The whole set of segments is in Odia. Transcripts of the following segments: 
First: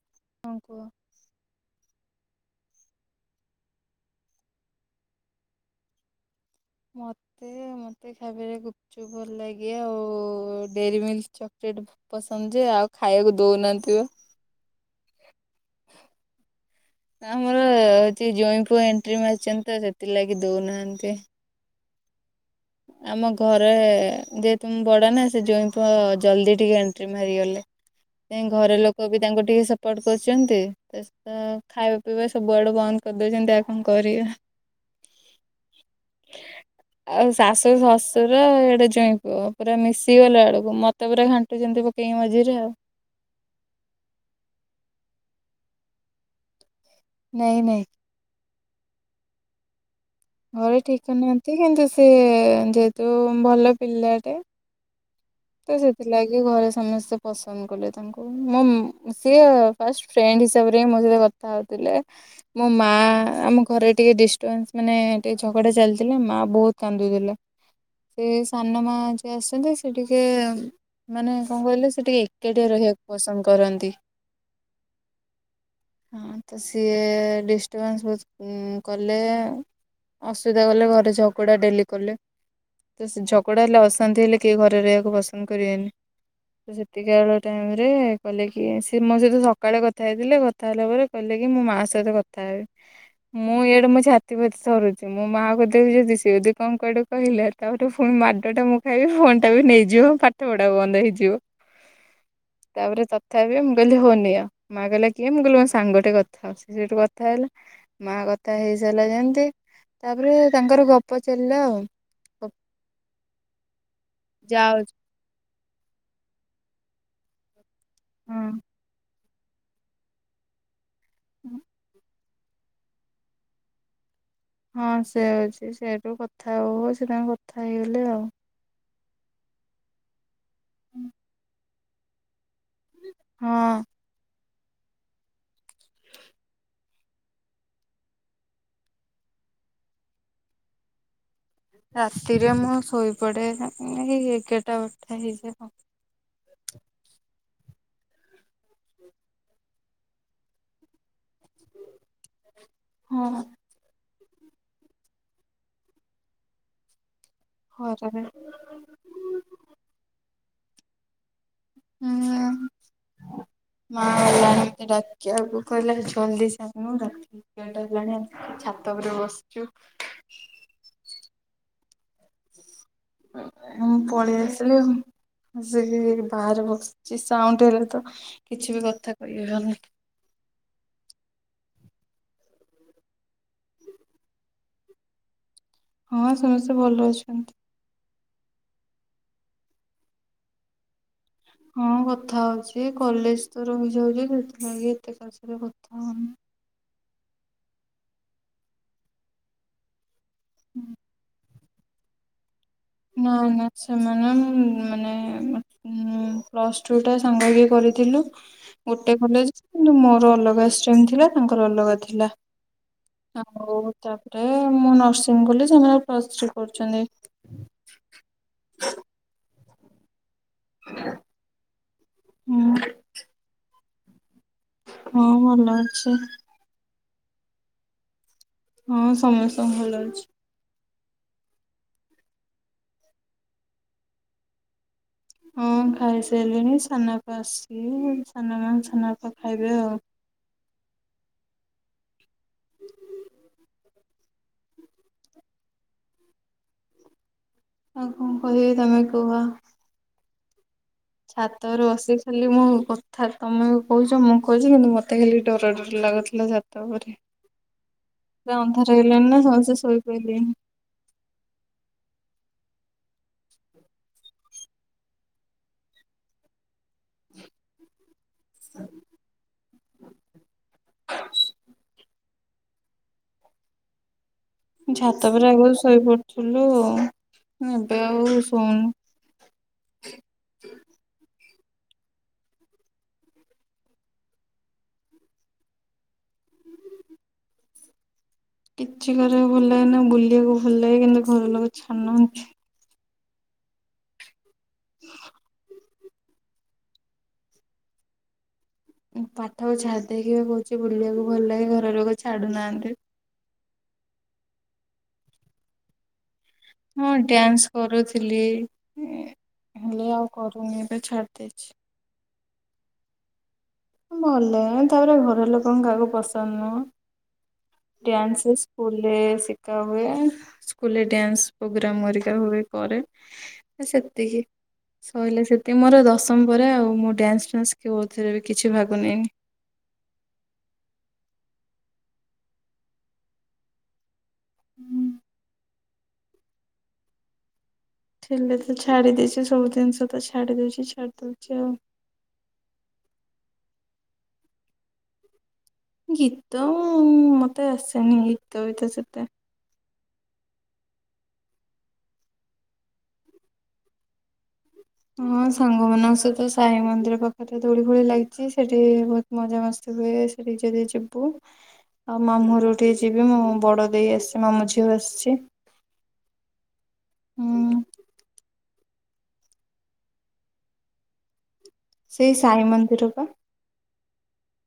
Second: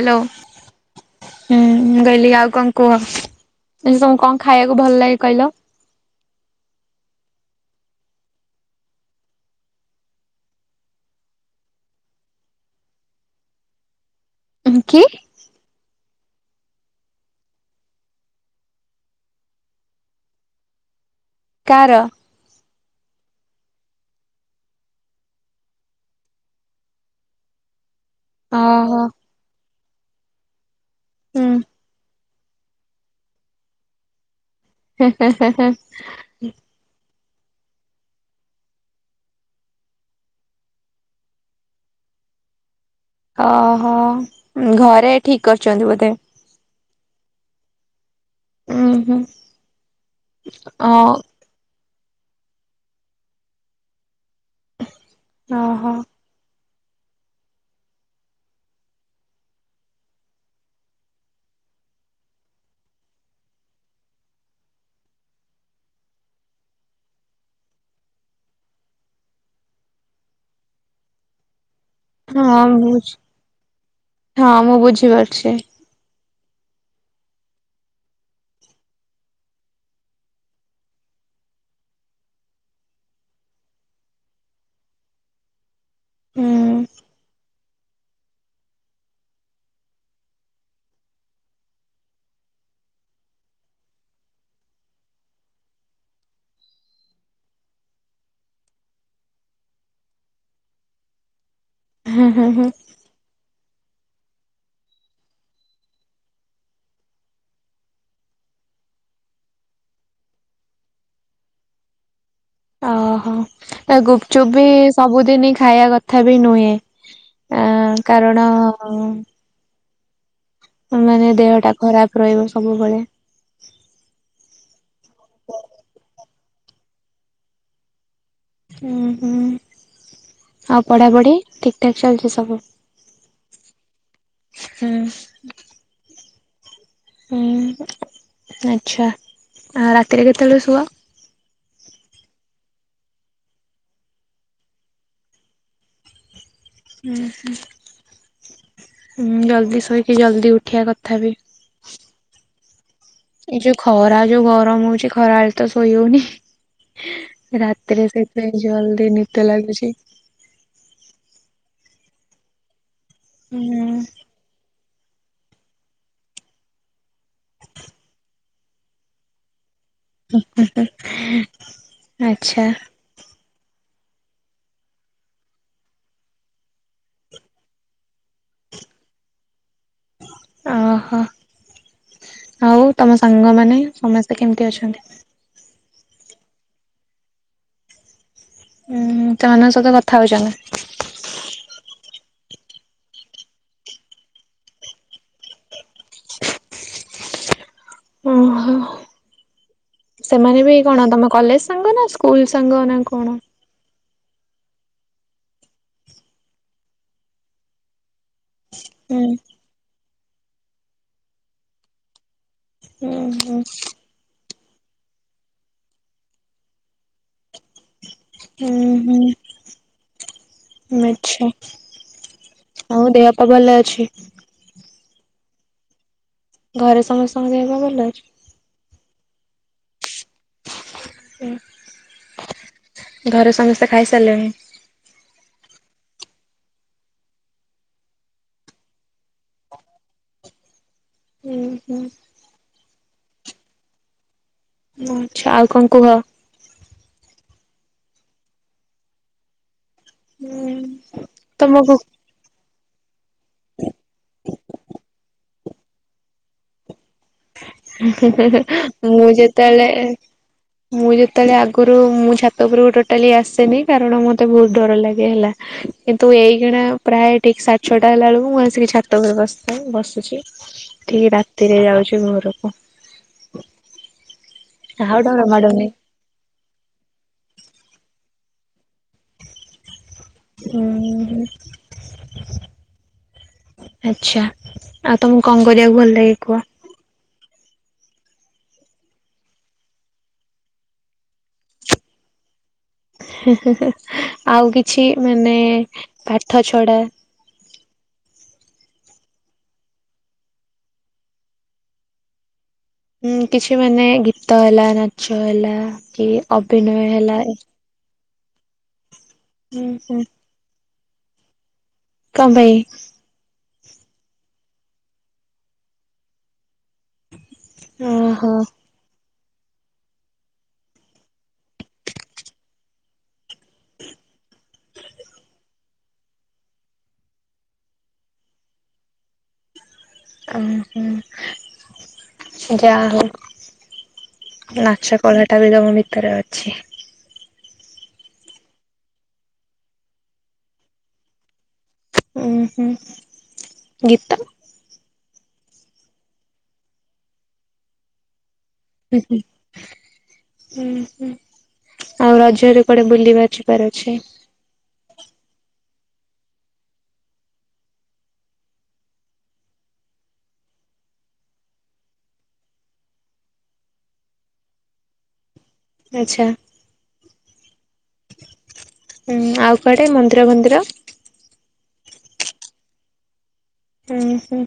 ହାଲୋ। ହଁ, କୁହ? ହୁଁ, ମୁଁ କହିଲି ଆଉ କଣ କୁହ? ମାନେ ତମକୁ କଣ ଖାଇବାକୁ ଭଲ ଲାଗେ କଇଲ? ମତେ, ମତେ ଖାଇବାରେ ଗୁପଚୁ ଗୁପଚୁପ ଭଲ ଲାଗେ ଆଉ, ଡେରି ମିଲ୍କ ଚକୋଲେଟ୍ ଭ ପସନ୍ଦ ଯେ, ଆଉ ଖାଇବାକୁ ଦଉନାହାନ୍ତିି ପା। କାହିଁକି? [inaudible] ଆମର ହଉଚି ଜଇଁପୁଅ ଏଣ୍ଟ୍ରି ମାରିଛନ୍ତି ତ, ସେଥିଲାଗି ଦଉନାହାନ୍ତି। କାହାର? ଆମ ଘରେ ଯେହେତୁ ମୁଁ ବଡ଼ ନା, ସେ ଜୋଇଁ ପୁଅ ଜଲ୍ଦି ଟିକେ ଏଣ୍ଟ୍ରି ମାରିଗଲେ। [inaudible] ଘର ଓହୋ ଲୋକ ବି ତାଙ୍କୁ ଟିକେ ସପୋର୍ଟ କରୁଚନ୍ତି, ତା ସହିତ ହୁଁ ଖାଇବା ପିଇବା ସବୁଆଡୁ ବନ୍ଦ କରିଦଉଚନ୍ତି, ଆଉ କଣ କରିଆ। ହେଁ ହେଁ ହେଁ ହେଁ। ଆଉସ୍ ଶାଶୁ ଶଶୁର, ଏଡେ ଜ୍ୱଇଁ ପୁଅ, ପୁରା ମିଶିଗଲା ବେଳକୁ, ମତେ ପୁରା ଘାଣ୍ଟୁଛନ୍ତି ପକେଇକି ମଝିରେ ଆଉ। ଅ ହ, ଘରେ ଠିକ କରିଚନ୍ତି ବୋଧେ। ନାଇଁ ନାଇଁ। ଉଁ ହୁଁ। ଘରେ ଅ ଠିକ ନାହାନ୍ତି କିନ୍ତୁ ସେ, ଯେହେତୁ ଭଲ ପିଲାଟେ [unintelligible] ତ ସେଥିଲାଗି ଘରେ ସମସ୍ତେ ପସନ୍ଦ କଲେ ତାଙ୍କୁ। [unintelligible] ସିଏ ଫାଷ୍ଟ ଫ୍ରେଣ୍ଡ ହିସାବରେ ହିଁ ମୋ ସହିତ କଥା ହଉଥିଲେ। ମୋ ମାଆ, ଆମ ଘରେ ଟିକେ ଡିଷ୍ଟବାନ୍ସ ମାନେ ଟିକେ ଝଗଡ଼ା ଚାଲିଥିଲା, ମାଆ ବହୁତ କାନ୍ଦୁଥିଲେ। ସେ ସାନ ମା ଯିଏ ଆସିଛନ୍ତି, ସେ ଟିକେ, ମାନେ କଣ କହିଲେ ସେ ଟିକେ ହଁ ଏକାଟିଏ ରହିବାକୁ ବୁଝ ପସନ୍ଦ କରନ୍ତି। ହଁ ମୁଁ ବୁଝିପାରୁଛି ହଁ, ତ, ସିଏ ଡିଷ୍ଟର୍ବାନ୍ସ ବହୁତ କଲେ ଏ। ଅସୁବିଧା କଲେ, ଘରେ ଝଗଡ଼ା ଡେଲି କଲେ। ତ ସେ ଝଗଡା ହେଲେ, ଅଶାନ୍ତି ହେଲେ, କେହି ଘରେ ରହିବାକୁ ପସନ୍ଦ କରିବେନି, ହୁଁ। ତ ସେତିକି ଏଳୁ ଟାଇମ ରେ କଇଲେ କି, ସେ ମୋ ସହିତ ସକାଳେ କଥା ହେଇଥିଲେ, କଥା ହେଲା ପରେ କଇଲେ କି, ମୋ ମା ସହିତ କଥା କଥା ହେବେ। ମୁଁ ଇଆଡେ ମୋ ଛାତିଫାତି ଥରୁଛି, ମୋ ମା କୁ ଦେବି ଯଦି, ସେ ଯଦି କଣ କୁଆଡୁ କହିଲା ତା ପରେ ପୁଣି ମାଡ଼ଟା ମୁଁ ଖାଇବି, ଫୋନ ଟା ବି ନେଇଯିବ, ପାଠ ପଢା ବନ୍ଦ ହେଇଯିବ। ହଁ ହଁ ହଁ। ତାପରେ ତଥାପି ମୁଁ କହିଲି ହଉ ନିଅ, ମା କହିଲା କିଏ? ମୁଁ କହିଲି ମୋ ସାଙ୍ଗ ଟେ କଥା ହଉଛି, ସେଠୁ କଥା ହେଲା। ମା କଥା ହେଇସାରିଲା ଯେମିତି, ତାପରେ ତାଙ୍କର ଗପ ଚାଲିଲା ଆଉ। ଅ ହ, ଗୁପଚୁପ୍ ବି ଯାଉଛି ସବୁଦିନି ଖାଇଆ କଥା ବି ନୁହେଁ। ଅଁ, କାରଣ ମାନେ ହଁ। ଦେହ ଟା ଖରାପ ରହିବ, ସବୁବେଳେ। ହଁ ସେ ଆଉଚି, ସେଇଠୁ କଥା ହଉ ହଉ, ସେ ତାଙ୍କ କଥା ହେଇଗଲେ ଆଉ। ଉଁ ହୁଁ, ଆଉ ପଢାପଢି ଠିକ ଠାକ୍ ଚାଲିଚି ସବୁ? ହଁ ଅ। ହୁଁ। [unintelligible] ହୁଁ ଆଚ୍ଛା ରାତିରେ କେତେବେଳେ ଶୁଅ? ରାତିରେ ମୁଁ ଶୋଇପଡେ ଏଇ ଏଗାରଟା ବାରଟା ହେଇଯାଏ ହଁ। ହୁଁ ହୁଁ ହୁଁ ଜଲ୍ଦି ଶୋଇକି ଜଲ୍ଦି ଉଠିଆ କଥା ବି। ହଁ। ଏଇ ଯୋଉ ଖରା ଯୋଉ ଗରମ ହଉଚି ଖରାବେଳେ ତ ଶୋଇ ହଉନି। ରାତିରେ ଖରାରେ ସେଥିପାଇଁ ଜଲଦି ହୁଁ। ନିଦ ଲାଗୁଛି। ହୁଁ ହୁଁ ମାଆ [inaudible] ଡାକିଆକୁ କହିଲେ ଜଲ୍ଦି ଶୋଉନୁ ଡାକ ଏଗାରଟା ହେଲାଣି ଛାତ ଉପରେ ବସଚୁ। ହୁଁ ହୁଁ ହୁଁ ଆଚ୍ଛା। ଉଁ ମୁଁ ପଳେଇ ଆସିଲି ଆଉ। ମୁଁ ସେଇଥି ପାଇଁ ଏଇ ବାହାରେ ବସଚି ସାଉଣ୍ଡ ହେଲେ ତ କିଛି ବି କଥା କହି ହବନି। ଅହ ଆଉ ତମ ସାଙ୍ଗମାନେ ସମସ୍ତେ କେମିତି ଅଛନ୍ତି? ହଁ ସମସ୍ତେ ଭଲ ଅଛନ୍ତି। ହୁଁ ହୁଁ ସେମାନଙ୍କ ସହିତ କଥା ହଉଚନ୍ତି। ହଁ କଥା ହଉଚି ଏ କଲେଜ ତ ରହିଯାଉଚି ସେଥିଲାଗି ଏତେ କାହା ସହିତ କଥା ହଉନି। ଓହୋ ସେମାନେ ବି କଣ ତମ କଲେଜ ସାଙ୍ଗ ନା ସ୍କୁଲ ସାଙ୍ଗ ନା। କଣ? ନା ନା ସେମାନେ ଉଁ ମାନେ ହୁଁ ପ୍ଲସ ଟୁ ଟା ସାଙ୍ଗ ହେଇକି କରିଥିଲୁ। ଗୋଟେ ହୁଁ କଲେଜ କିନ୍ତୁ ମୋର ଅଲଗା ଷ୍ଟ୍ରିମ୍ ଥିଲା ତାଙ୍କର ଅଲଗା ଥିଲା। ହୁଁ ଆଉ ତାପରେ ମୁଁ ନର୍ସିଂ କଲି ସେମାନେ ପ୍ଲସ ଥ୍ରୀ କରୁଚନ୍ତି। [inaudible] ହୁଁ ହୁଁ। ହୁଁ ଆଚ୍ଛା ହୁଁ ଆଉ ଦେହ ପା ଭଲ ଅଛି? ହଁ ଭଲ ଅଛି। ଘରେ ସମସ୍ତଙ୍କ ଦେହ ପା ଭଲ ଅଛି? ହଁ ସମେସ୍ତ ଭଲ ଅଛି। ହୁଁ ଘରେ ସମସ୍ତେ ଖାଇସାରିଲେଣି। ହଁ ଖାଇ ସାଇଲେଣି ସାନାଆପା ଆସିବେ ସାନମାଆ ସାନାଆପା ଖାଇବେ ଆଉ। ହୁଁ ହୁଁ। ଓ ଆଚ୍ଛା ଆଉ କଣ କୁହ। ଆଉ କଣ କହିବି ତମେ କୁହ। ହୁଁ। ଛାତ ଉପରେ ତମକୁ ବସିଛି। ଖାଲି ମୁଁ କଥା ତମେ କହୁଚ ମୁଁ କହିଚି କିନ୍ତୁ ମତେ ଖାଲି ଡର ଡର ଲାଗୁଥିଲା ଛାତ ଉପରେ ପୁରା ଅନ୍ଧାର ହେଇ ମୁଁ ଗଲାଣିି ନା ସମସ୍ତେ ଯେତେବେଳେ ଶୋଇପଇଲେଇଁ। ମୁଁ ଯେତେବେଳେ ଆଗରୁ ମୁଁ ଛାତ ଉପରକୁ ଟୋଟାଲି ଆସେନି କାରଣ ମତେ ବହୁତ ଡର ଲାଗେ ହେଲା। କିନ୍ତୁ ଏଇକିଣା ପ୍ରାୟେ ଠିକ୍ ସାଡ୍ ଛଅଟା ହେଲା ବେଳକୁ ମୁଁ ଆସିକି ଛାତ ଉପରେ ବସିଥାଏ ବସୁଛି ଠିକ୍ ରାତିରେ ଯାଉଛି ଘରକୁ। ଆଉ ଛାତ ଡର ଉପରେ ଆଗୁରୁ ମାଡୁନି। ଶୋଇପଡୁଥିଲୁ ଏବେ ଆଉ ଶୋଉନୁ। ହୁଁ ହୁଁ। ଆଚ୍ଛା ଆଉ ତମୁକୁ କଣ କରିଆକୁ ଭଲ ଲାଗେ କୁହ। କିଛି କରିଆକୁ ଭଲ ଲାଗେନା ବୁଲିଆକୁ ଭଲ ଲାଗେ କିନ୍ତୁ ଘର ଲୋକ ଛାଡୁ ନାହାଁନ୍ତି। ଆଉ କିଛି ମାନେ ପାଠ ଛଢା। ପାଠ କୁ ଛାଡ଼ି ଦେଇକି କହୁଛି ବୁଲିବାକୁ ଭଲ ଲାଗେ ଘର ଲୋକ ଛାଡୁନାହାନ୍ତି। ହୁଁ କିଛି ମାନେ ଗୀତ ହେଲା ନାଚ ହେଲା କି ଅଭିନୟ ମୁଁ ହେଲା ହୁଁ ଡ୍ୟାନ୍ସ କରୁଥିଲି, ହେଲେ ହୁଁ ଆଉ କରୁ ପୁଣି ଏବେ ଛାଡ଼ି ଦେଇଛି। କ ପାଇଁ? ଭଲଲା ତାପରେ ଘର ଲୋକଙ୍କ କାହାକୁ ପସନ୍ଦ ନୁହ ଡ୍ୟାନ୍ସ ଓହୋ ସ୍କୁ ସ୍କୁଲ୍ ରେ ଶିକା ହୁଏ, ସ୍କୁଲରେ ଡ୍ୟାନ୍ସ ପ୍ରୋଗ୍ରାମହେରିକା ହୁଏ କରେ। ସେତିକି ସଇଲେ ସେତିକି ମୋର ଦଶମ ପରେ ଆଉ ମୁଁ ଡ୍ୟାନ୍ସ ଫ୍ୟାନ୍ସ କଉଥିରେ ବି କିଛି ଭାଗ ନେଇନି। ଓ ହ ଯାହା ହଉ। ହୁଁ ନାଚ କଳା ଟା ବି ତମ ଭିତରେ ଅଛି। ଥିଲେ ତ ଛାଡି ଦେଇଛି ସବୁ ଜିନିଷ ତ ଛାଡି ଦଉଛି ଛାଡି ଦଉଛି ଆଉ। ଉ ହୁଁ ଗୀତ। ଗୀତ ମତେ ଆସେନି ଗୀତ ବି ତ। ହୁଁ ହୁଁ। ହୁଁ ହୁଁ, ଆଉ ରଜରେ କୁଆଡେ ବୁଲି ବା ଜୀବାର ଅଛି? ହଁ ସାଙ୍ଗମାନଙ୍କ ସହିତ ସାଇ ମନ୍ଦିର ପାଖରେ ଦୋଳି ଫୋଳି ଲାଗିଛି ସେଠି ମଜା ମସ୍ତି ହୁଏ ସେଠି ଯଦି ଯିବୁ। ଆଉ ମାମୁଁହରୁ ଟିକେ ଯିବି ମୋ ବଡ ଦେଇ ଆସିଛି ମାମୁ ଝିଅ ଆସିଚି। ଆଛା, ହୁଁ ଉଁ ଆଉ କୁଆଡେ ମନ୍ଦିର ମନ୍ଦିର। ସେଇ ସାଇ ମନ୍ଦିର ପା। ହୁଁ ହୁଁ।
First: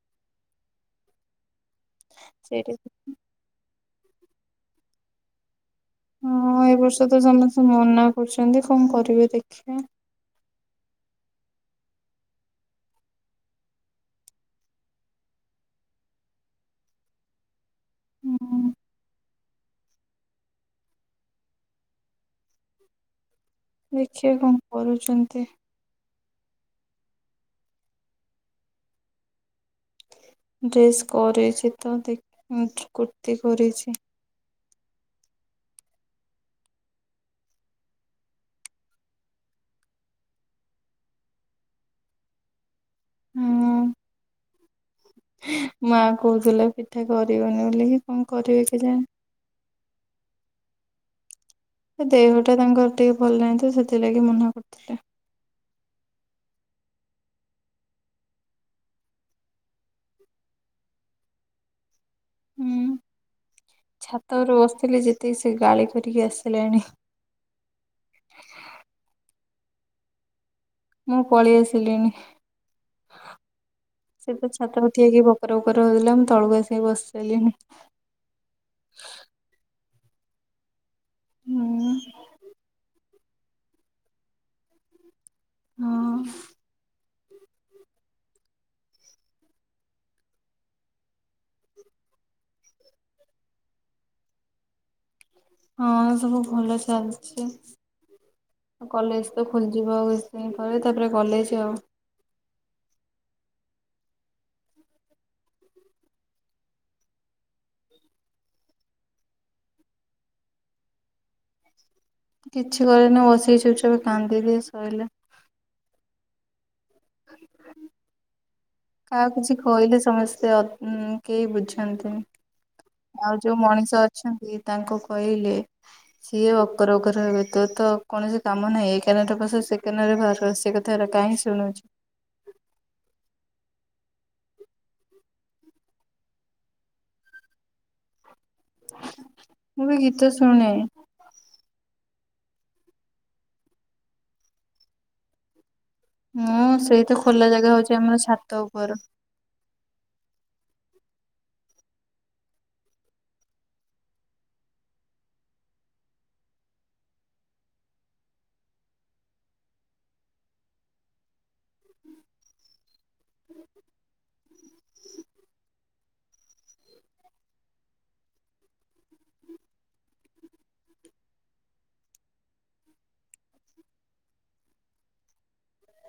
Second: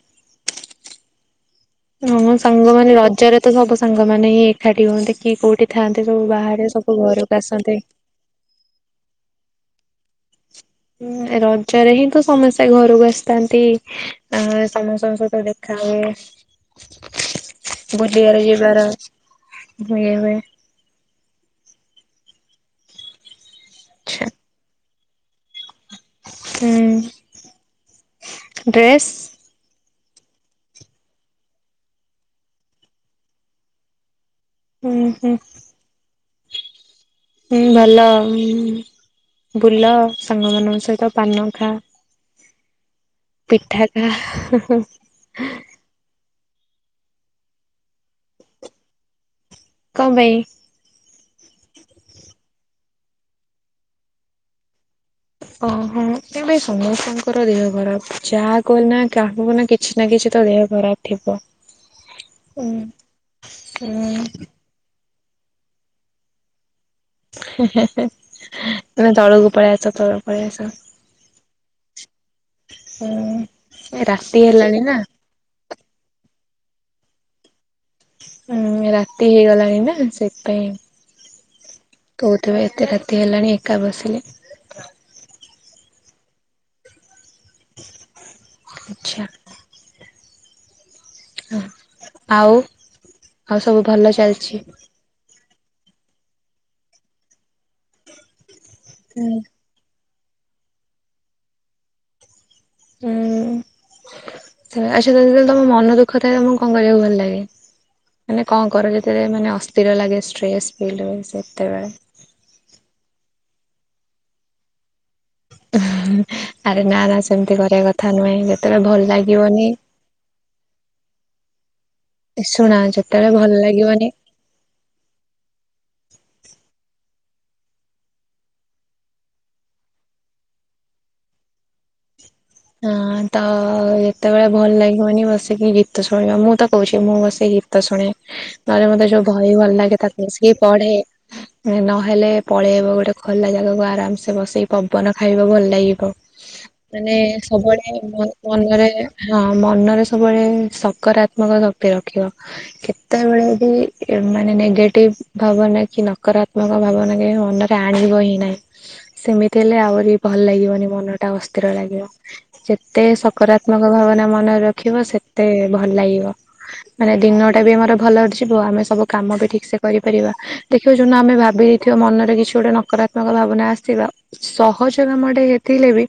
ହଁ ସେଇଠି ସାଙ୍ଗମାନେ ରଜରେ ତ ସବୁ ସାଙ୍ଗମାନେ ହିଁ ଏକାଠି ହୁଅନ୍ତି, କିଏ କୋଉଠି ଥାଆନ୍ତେ ସବୁ ବାହାରେ ସବୁ ଘରକୁ ଆସନ୍ତେ। କହୁଚନ୍ତି କଣ କରିବେ ଦେଖିଆ। ଉଁ ରଜରେ ହିଁ ତ ସମସ୍ତେ ଘରକୁ ଆସିଥାନ୍ତି। ଆ ସମସ୍ତଙ୍କ ସହିତ ଦେଖା ହୁଏ। ବୁଲିବାରେ ହୁଁ ଯିବାର ହୁଏ ହୁଏ। ଆଛା ଦେଖିଆ କଣ କରୁଛନ୍ତି? ହୁଁ, ଡ୍ରେସ୍ ଡ୍ରେସ୍ କରଛି ତ ଦେଖ କୁର୍ତ୍ତିୀ କରିଛି। ହୁଁ ହୁଁ। ହୁଁ ଭଲ ବୁଲ ସାଙ୍ଗମାନଙ୍କ ସହିତ ପାନ ଖା। ପିଠା ହଁ ଖା। ମା କହୁଥିଲା ପିଠା କରିବନି ବୋଲିକି କଣ କରିବେ କେଜାଣି। କଁ ପାଇଁ? ସେ ଦେହଟା ତାଙ୍କର ଟିକେ ଭଲ ନାହିଁ ତ ସେଥିଲାଗି ମନା କରିୁଥିଲେ। ଓହଁ ତ ଭାଇ ସମସ୍ତଙ୍କର ଦେହ ଖରାପ ଯାହା କହ ନା କାହାକୁବ ନା କି କିଛି ନା କିଛି ତ ଦେହ ଖରାପ ଥିବ। ଉଁ ହୁଁ ଉଁ ଛାତରୁ ବସିଥିଲି ଯେତକି ସେ ଗାଳି କରିକି ଆସିଲେଣି। ତମେ ତଳକୁ ପଳେଇ ଆସ, ତଳକୁ ପଳେଇ ଆସ। ମୁଁ ପଳି ଆସିଲିଣି, ଉଁ। ସେ ରାତି ତ ହେଲାଣି ଛାତ ରେ ନା ଠିଆ ହେଇକି ଗ ଗପର ଉପର ହଉଥିଲା ମୁ ତଳକୁ ଆସି ବସିସାଇଲିଣି। ଉଁ ରାତି ହେଇଗଲାଣି ନା ସେଥିପାଇଁ ହୁଁ କହୁଥିବେ ଏତେ ରାତି ରାତି ହେଲାଣି ଏକା ବସିଲେ ହଁ। ଆଚ୍ଛା। ଆଉ ଆଉ ସବୁ ଭଲ ଚାଲିଚି। ହଁ ସବୁ ଭଲ ଚାଲିଚି ଆକଲେଜତ ଖୋଲି ଯିବ ଆଉ କିଛି ଦିନପରେ ତାପରେ କଲେଜ୍ ଆଉ। ହୁଁ ଆଚ୍ଛା ଯେତେଳେ ତମମନ ଦୁଃଖ ଥାଏ ତମକୁ କଣ କରିବାକୁ ଭଲ ଲାଗେ? ମାନେ କଣ କର ଯେତେଳେ ମାନେ ଅସ୍ଥିର ଲାଗେ ଷ୍ଟ୍ରେସ୍ ଫିଲ୍ ହୁଏ ସେତେବେଳେ? କିଛି କରେନି ବସିକି ଚୁପଚାପ୍ କାନ୍ଦିଦିଏ ଶଇଲା। ଆରେ ନା ନା ସେମିତି କରିବା କଥା ନୁହେଁ ଯେ କାହାକୁ କିଛି କହିଲେ ସମସ୍ତେ ଅ କେହି ବୁଝନ୍ତିନି। ଶୁଣ ଯେତେବେଳେ ଆଉ ଭଲ ଯୋଉ ମଣିଷ ଲାଗିବନି ଅଛନ୍ତି ତାଙ୍କୁ କହିଲେ ସିଏ ଅକର ଅକର ହେବେତ ତକୌଣସି କାମ ନାହିଁ ଏକାନରେ ପସେ ସେକାନରେ ବାହାରୁ ଆସେ ଥର କାହିଁ ଶୁଣୁଚି। ହଁ ତଯେତେବେଳେ ଭଲ ଲାଗିବନି ବସିକି ଗୀତ ଶୁଣିବା ମୁଁତ କହୁଚି ମୁଁ ବସିକି ଗୀତ ଶୁଣେ। ନହଲେ ମତେ ଯୋଉ ଭହି ଭଲ ମୁଁ ବି ଲାଗେ ଗୀତ ତାକୁ ମିଶିକି ଶୁଣେ ପଢେ ନହେଲେ ପଳେଇବ ଗୋଟେ ଖୋଲା ଜାଗାକୁ ଆରାମସେ ବସେଇକି ପବନ ଖାଇବ ଭଲ ଲାଗିବ। ମୁଁ ମାନେ ସେଇତ ଖୋଲା ଜାଗା ସବୁବେଳେ ହଉଚି ଆମର ମ ଛାତ ମନରେ ଉପର। ହଁ ମନରେ ସବୁବେଳେ ସକାରାତ୍ମକ ଶକ୍ତି ରଖିବ। କେତେବେଳେବି ମାନେ ନେଗେଟିଭ ଭାବନାକି ନକାତ୍ମକ ଭାବନାକି ମନ ଆଣିବ ହିଁ ନହିଁ ସେମିତି ହେଲେ ଆହୁରି ଭଲ ଲାଗିବନି ମନଟା ଅସ୍ଥିର ଲାଗିବ ଯେତେ ସକାରାତ୍ମକ ଭାବନା ମନରେ ରଖିବ ସେତେ ଭଲ ଲାଗିବ। ମାନେ ଦିନଟାବି ଆମର ଭଲରେ ଯିବ ଆମେ ସବୁ କାମବି ଠିକସେ କରିପାରିବା। ଦେଖିବ ଯଉନ ଆମେ ଭାବି ଦେଇଥିବା ମନରେ କିଛି ଗୋଟେ ନକରାତ୍ମକ ଭାବନା ଆସଥିବା ସହଜ କାମଟେ ହେଇଥିଲେବି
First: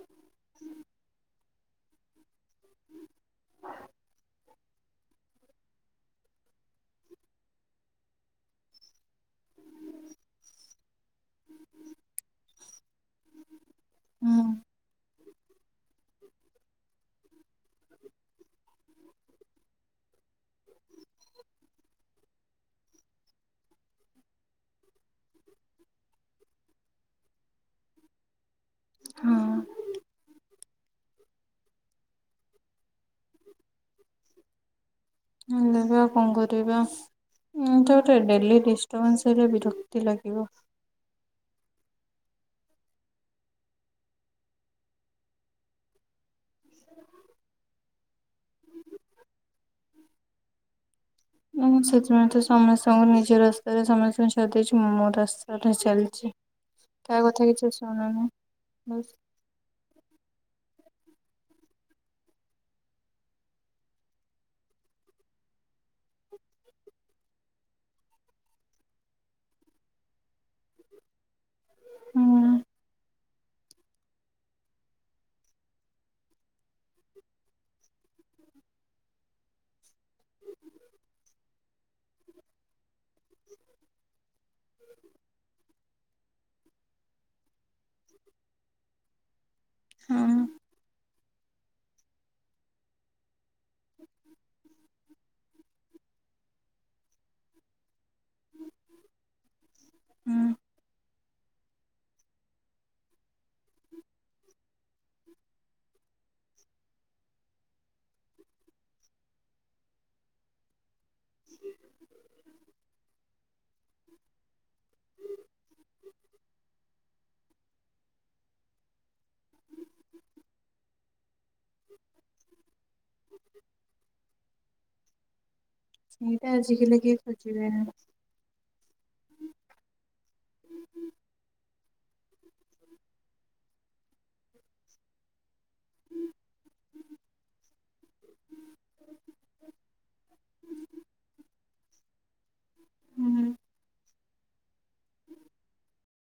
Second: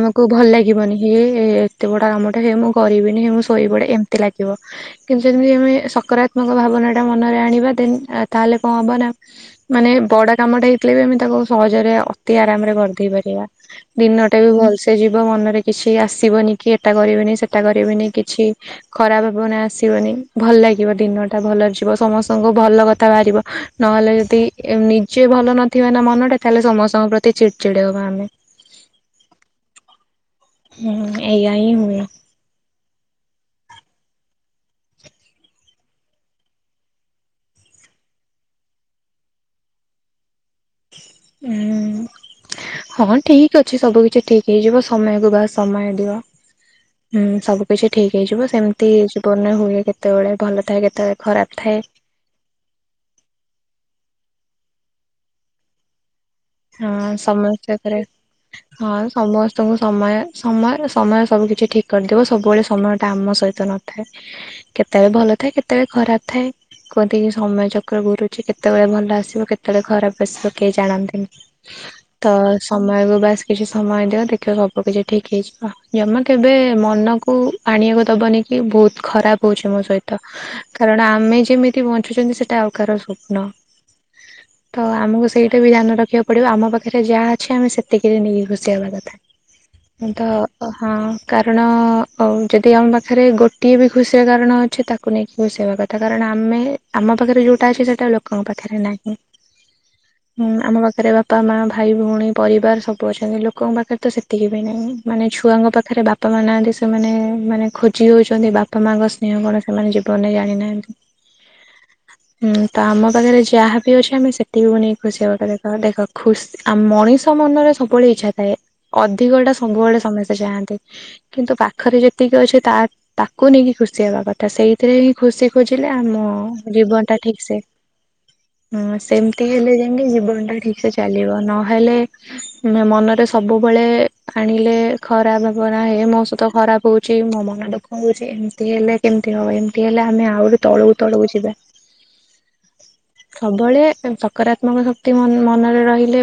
ଆମକୁ ଭଲ ଲାଗେ ଲାଗିବନି ହେ ଏତେ ବଡ଼ କାମଟେ ହେମୁଁ କରିବିନି ମୁଁ ଶୋଇପଡ଼େ ଏମତି ଲାଗିବ କିନ୍ତୁ ଯେମିତି ଆମେ ସକାରାତ୍ମକ ଭାବନାଟା ମନରେ ଆଣିବା ଦେନ୍ ତାହଲେ କଣ ହବନା ମାନେ ବଡ଼ କାମଟା ହେଇଥିଲେବି ଆମେ ତାକୁ ସହଜରେ ଅତି ଆରାମରେ କରିଦେଇ ପାରିବା। ହୁଁ ଦିନଟାବି ଭଲସେ ଯିବ ମନରେ କିଛି ଆସିବନି କିଏଟା କରିବିନି ସେଟା କରିବିନି କିଛି ଖରାପ ଭାବନା ଆସିବନି ଭଲ ଲାଗିବ ଦିନଟା ଭଲରେ ଯିବ ସମସ୍ତଙ୍କୁ ଭଲ କଥା ବାହାରିବ ନହେଲେ ଯଦି ନିଜେ ଭଲ ନଥିବନା ମନଟା ତାହେଲେ ସମସ୍ତଙ୍କ ପ୍ରତି ଚିଡ଼ିଚିଡ଼ି ହବା ଆମେ। ହଁ ହୁଁ ଏଇଆା ହିଁ ହୁଏ। ହେଲେଯେ ଆଉ କଣ କରିବା? ଉଁଏଟା ଗୋଟେ ଡେଲି ଡିଷ୍ଟ୍ରବାନ୍‌ସ ହେଲେ ବିରକ୍ତି ଲାଗିବ। ହୁଁ ହଁ ଠିକ୍ ଅଛି ସବୁ କିଛି ଠିକ୍ ହେଇଯିବ ସମୟକୁ ବାସ୍ ସମୟ ଦିଅ। ହୁଁ ସବୁ କିିଛି ଠିକ୍ ହେଇଯିବ ସେମିତି ଜୀବନରେ ହୁଏ କେତେବେଳେ ଭଲ ଥାଏ କେତେ ନାଁମୁଁ ସେତି ମୁଁତ ସମସ୍ତଙ୍କୁ ନିଜ ରାସ୍ତାରେ ସମସ୍ତଙ୍କୁ ଛାଡ଼ିଦେଇଚି ମୁଁ ମୋରାସ୍ତାରେ ଚାଲିଚି। ହଁ ସମସ୍ତେ ଘରେ ହଁ ବାସ୍ ସମସ୍ତେ ତଙ୍କୁ ସମୟ ସମୟ ସମୟ ସବୁ କିଛି ଠିକ୍ କରିଦବ ସବୁବେଳେ ସମୟଟା ଆମ ସହିତ ନଥାଏ। କେତେବେଳେ ଭଲ ଥାଏ କେତେବେଳେ ଖରାପ୍ ଥାଏ। କୁହନ୍ତିକି ସମୟ ଚକ୍ର ଘୁରୁଚି କେତେବେଳେ ଭଲ ଆସିବ କେତେବେଳେ ଖରାପ ଆସିବ କେହି ଜାଣନ୍ତିନି। ହୁଁ ତ ସମୟକୁ ବାସ୍ କିଛି ସମୟ ଦିଅ ଦେଖିବ ସବୁ କିଛି ଠିକ ହେଇଯିବ। ଜମା କେବେ ମନକୁ ଆଣିଆକୁ ଦବନି କି ବହୁତ ଖରାପ ହଉଚ ମୋ ସହିତ। କାରଣ ଆମେ ଯେମିତି ବଞ୍ଚୁଛନ୍ତି ସେଟା ଆଉ କାହାର ସ୍ୱପ୍ନ। ତ ଆମକୁ ସେଇଟା ବି ଧ୍ୟାନ ରଖିବାକୁ ପଡ଼ିବ ଆମ ପାଖରେ ଯାହା ଅଛି ଆମେ ସେତିକିରେ ନେଇକି ଖୁସି ହେବା କଥା। ତ ହୁଁ ଅ ହଁ କାରଣ ଯଦି ଆମ ପାଖରେ ଗୋଟିଏ ବି ଖୁସିିର କାରଣ ଅଛି ତାକୁ ନେଇକି ଖୁସି ହେବା କଥା। ସେଟା କାରଣ ଆମେ ଆମ ପାଖରେ ଯଉଟା ଅଛି ସେଇଟା ଲୋକଙ୍କ ପାଖରେ ନାହିଁ। ହୁଁ ଆମ ପାଖରେ ବାପ ବାପା, ମା, ଭାଇ, ଭଉଣୀ, ପରିବାର ସବୁ ଅଛନ୍ତି। ଲୋକଙ୍କ ପାଖରେ ତ ସେତିକି ବି ନାହିଁ। ମାନେ ଛୁଆଙ୍କ ପାଖରେ ବାପା ବାପା ମା ନାହାନ୍ତି ସେମାନେ ମାନେ ଖୋଜି ହଉଛନ୍ତି ବାପା ମାଙ୍କ ସ୍ନେହ କଣ ସେମାନେ ଜୀବନରେ ଜାଣିନାହାନ୍ତି। [inaudible] ହଁ, ‌ ତ ଆମ ପାଖରେ ଯାହାବି ଅଛି ଆମେ ସେତିକିକୁ ନେଇ ଖୁସି ହବା କଥା। ଦେଖ ଖୁସି ଆ ମଣିଷ ମନରେ ସବୁବେଳେ ଇଚ୍ଛା ଥାଏ। ଅଧିକ ଟା ସବୁବେଳେ ସମସ୍ତେ ଚାହାଁନ୍ତି। କିନ୍ତୁ ପାଖରେ ଯେତିକି ଅଛି ତା ତାକୁ ନେଇକି ଖୁସି ହେବା କଥା। ସେଇଥିରେ ହିଁ ଖୁସି ଖୋଜିଲେ ଆମ ସେଇଟା ଆଜିକାଲି କେହି ଜୀବନଟା ଠିକ ସେ ଖୋଜିବେନି। ହଁ ସେମିତି ହେଲେ ଯାଇଁକି ଜୀବନଟା ଠିକ ସେ ଚାଲିବ। ନହେଲେ ମନରେ ସବୁବେଳେ ଆଣିଲେ ଖରାପ ଭାବନା, ହେ ମୋ ସହିତ ଖରାପ ହଉଛି, ମୋ ମନଟା କହୁଛି ଏମିତି ହେଲେ କେମିତି ହବ? ଏମତି ହେଲେ ଆମେ ଆହୁରି ତଳକୁ ତଳକୁ ଯିବା। ହୁଁ। ସବୁବେଳେ ସକାରାତ୍ମକ ଶକ୍ତି ମନ ମନରେ ରହିଲେ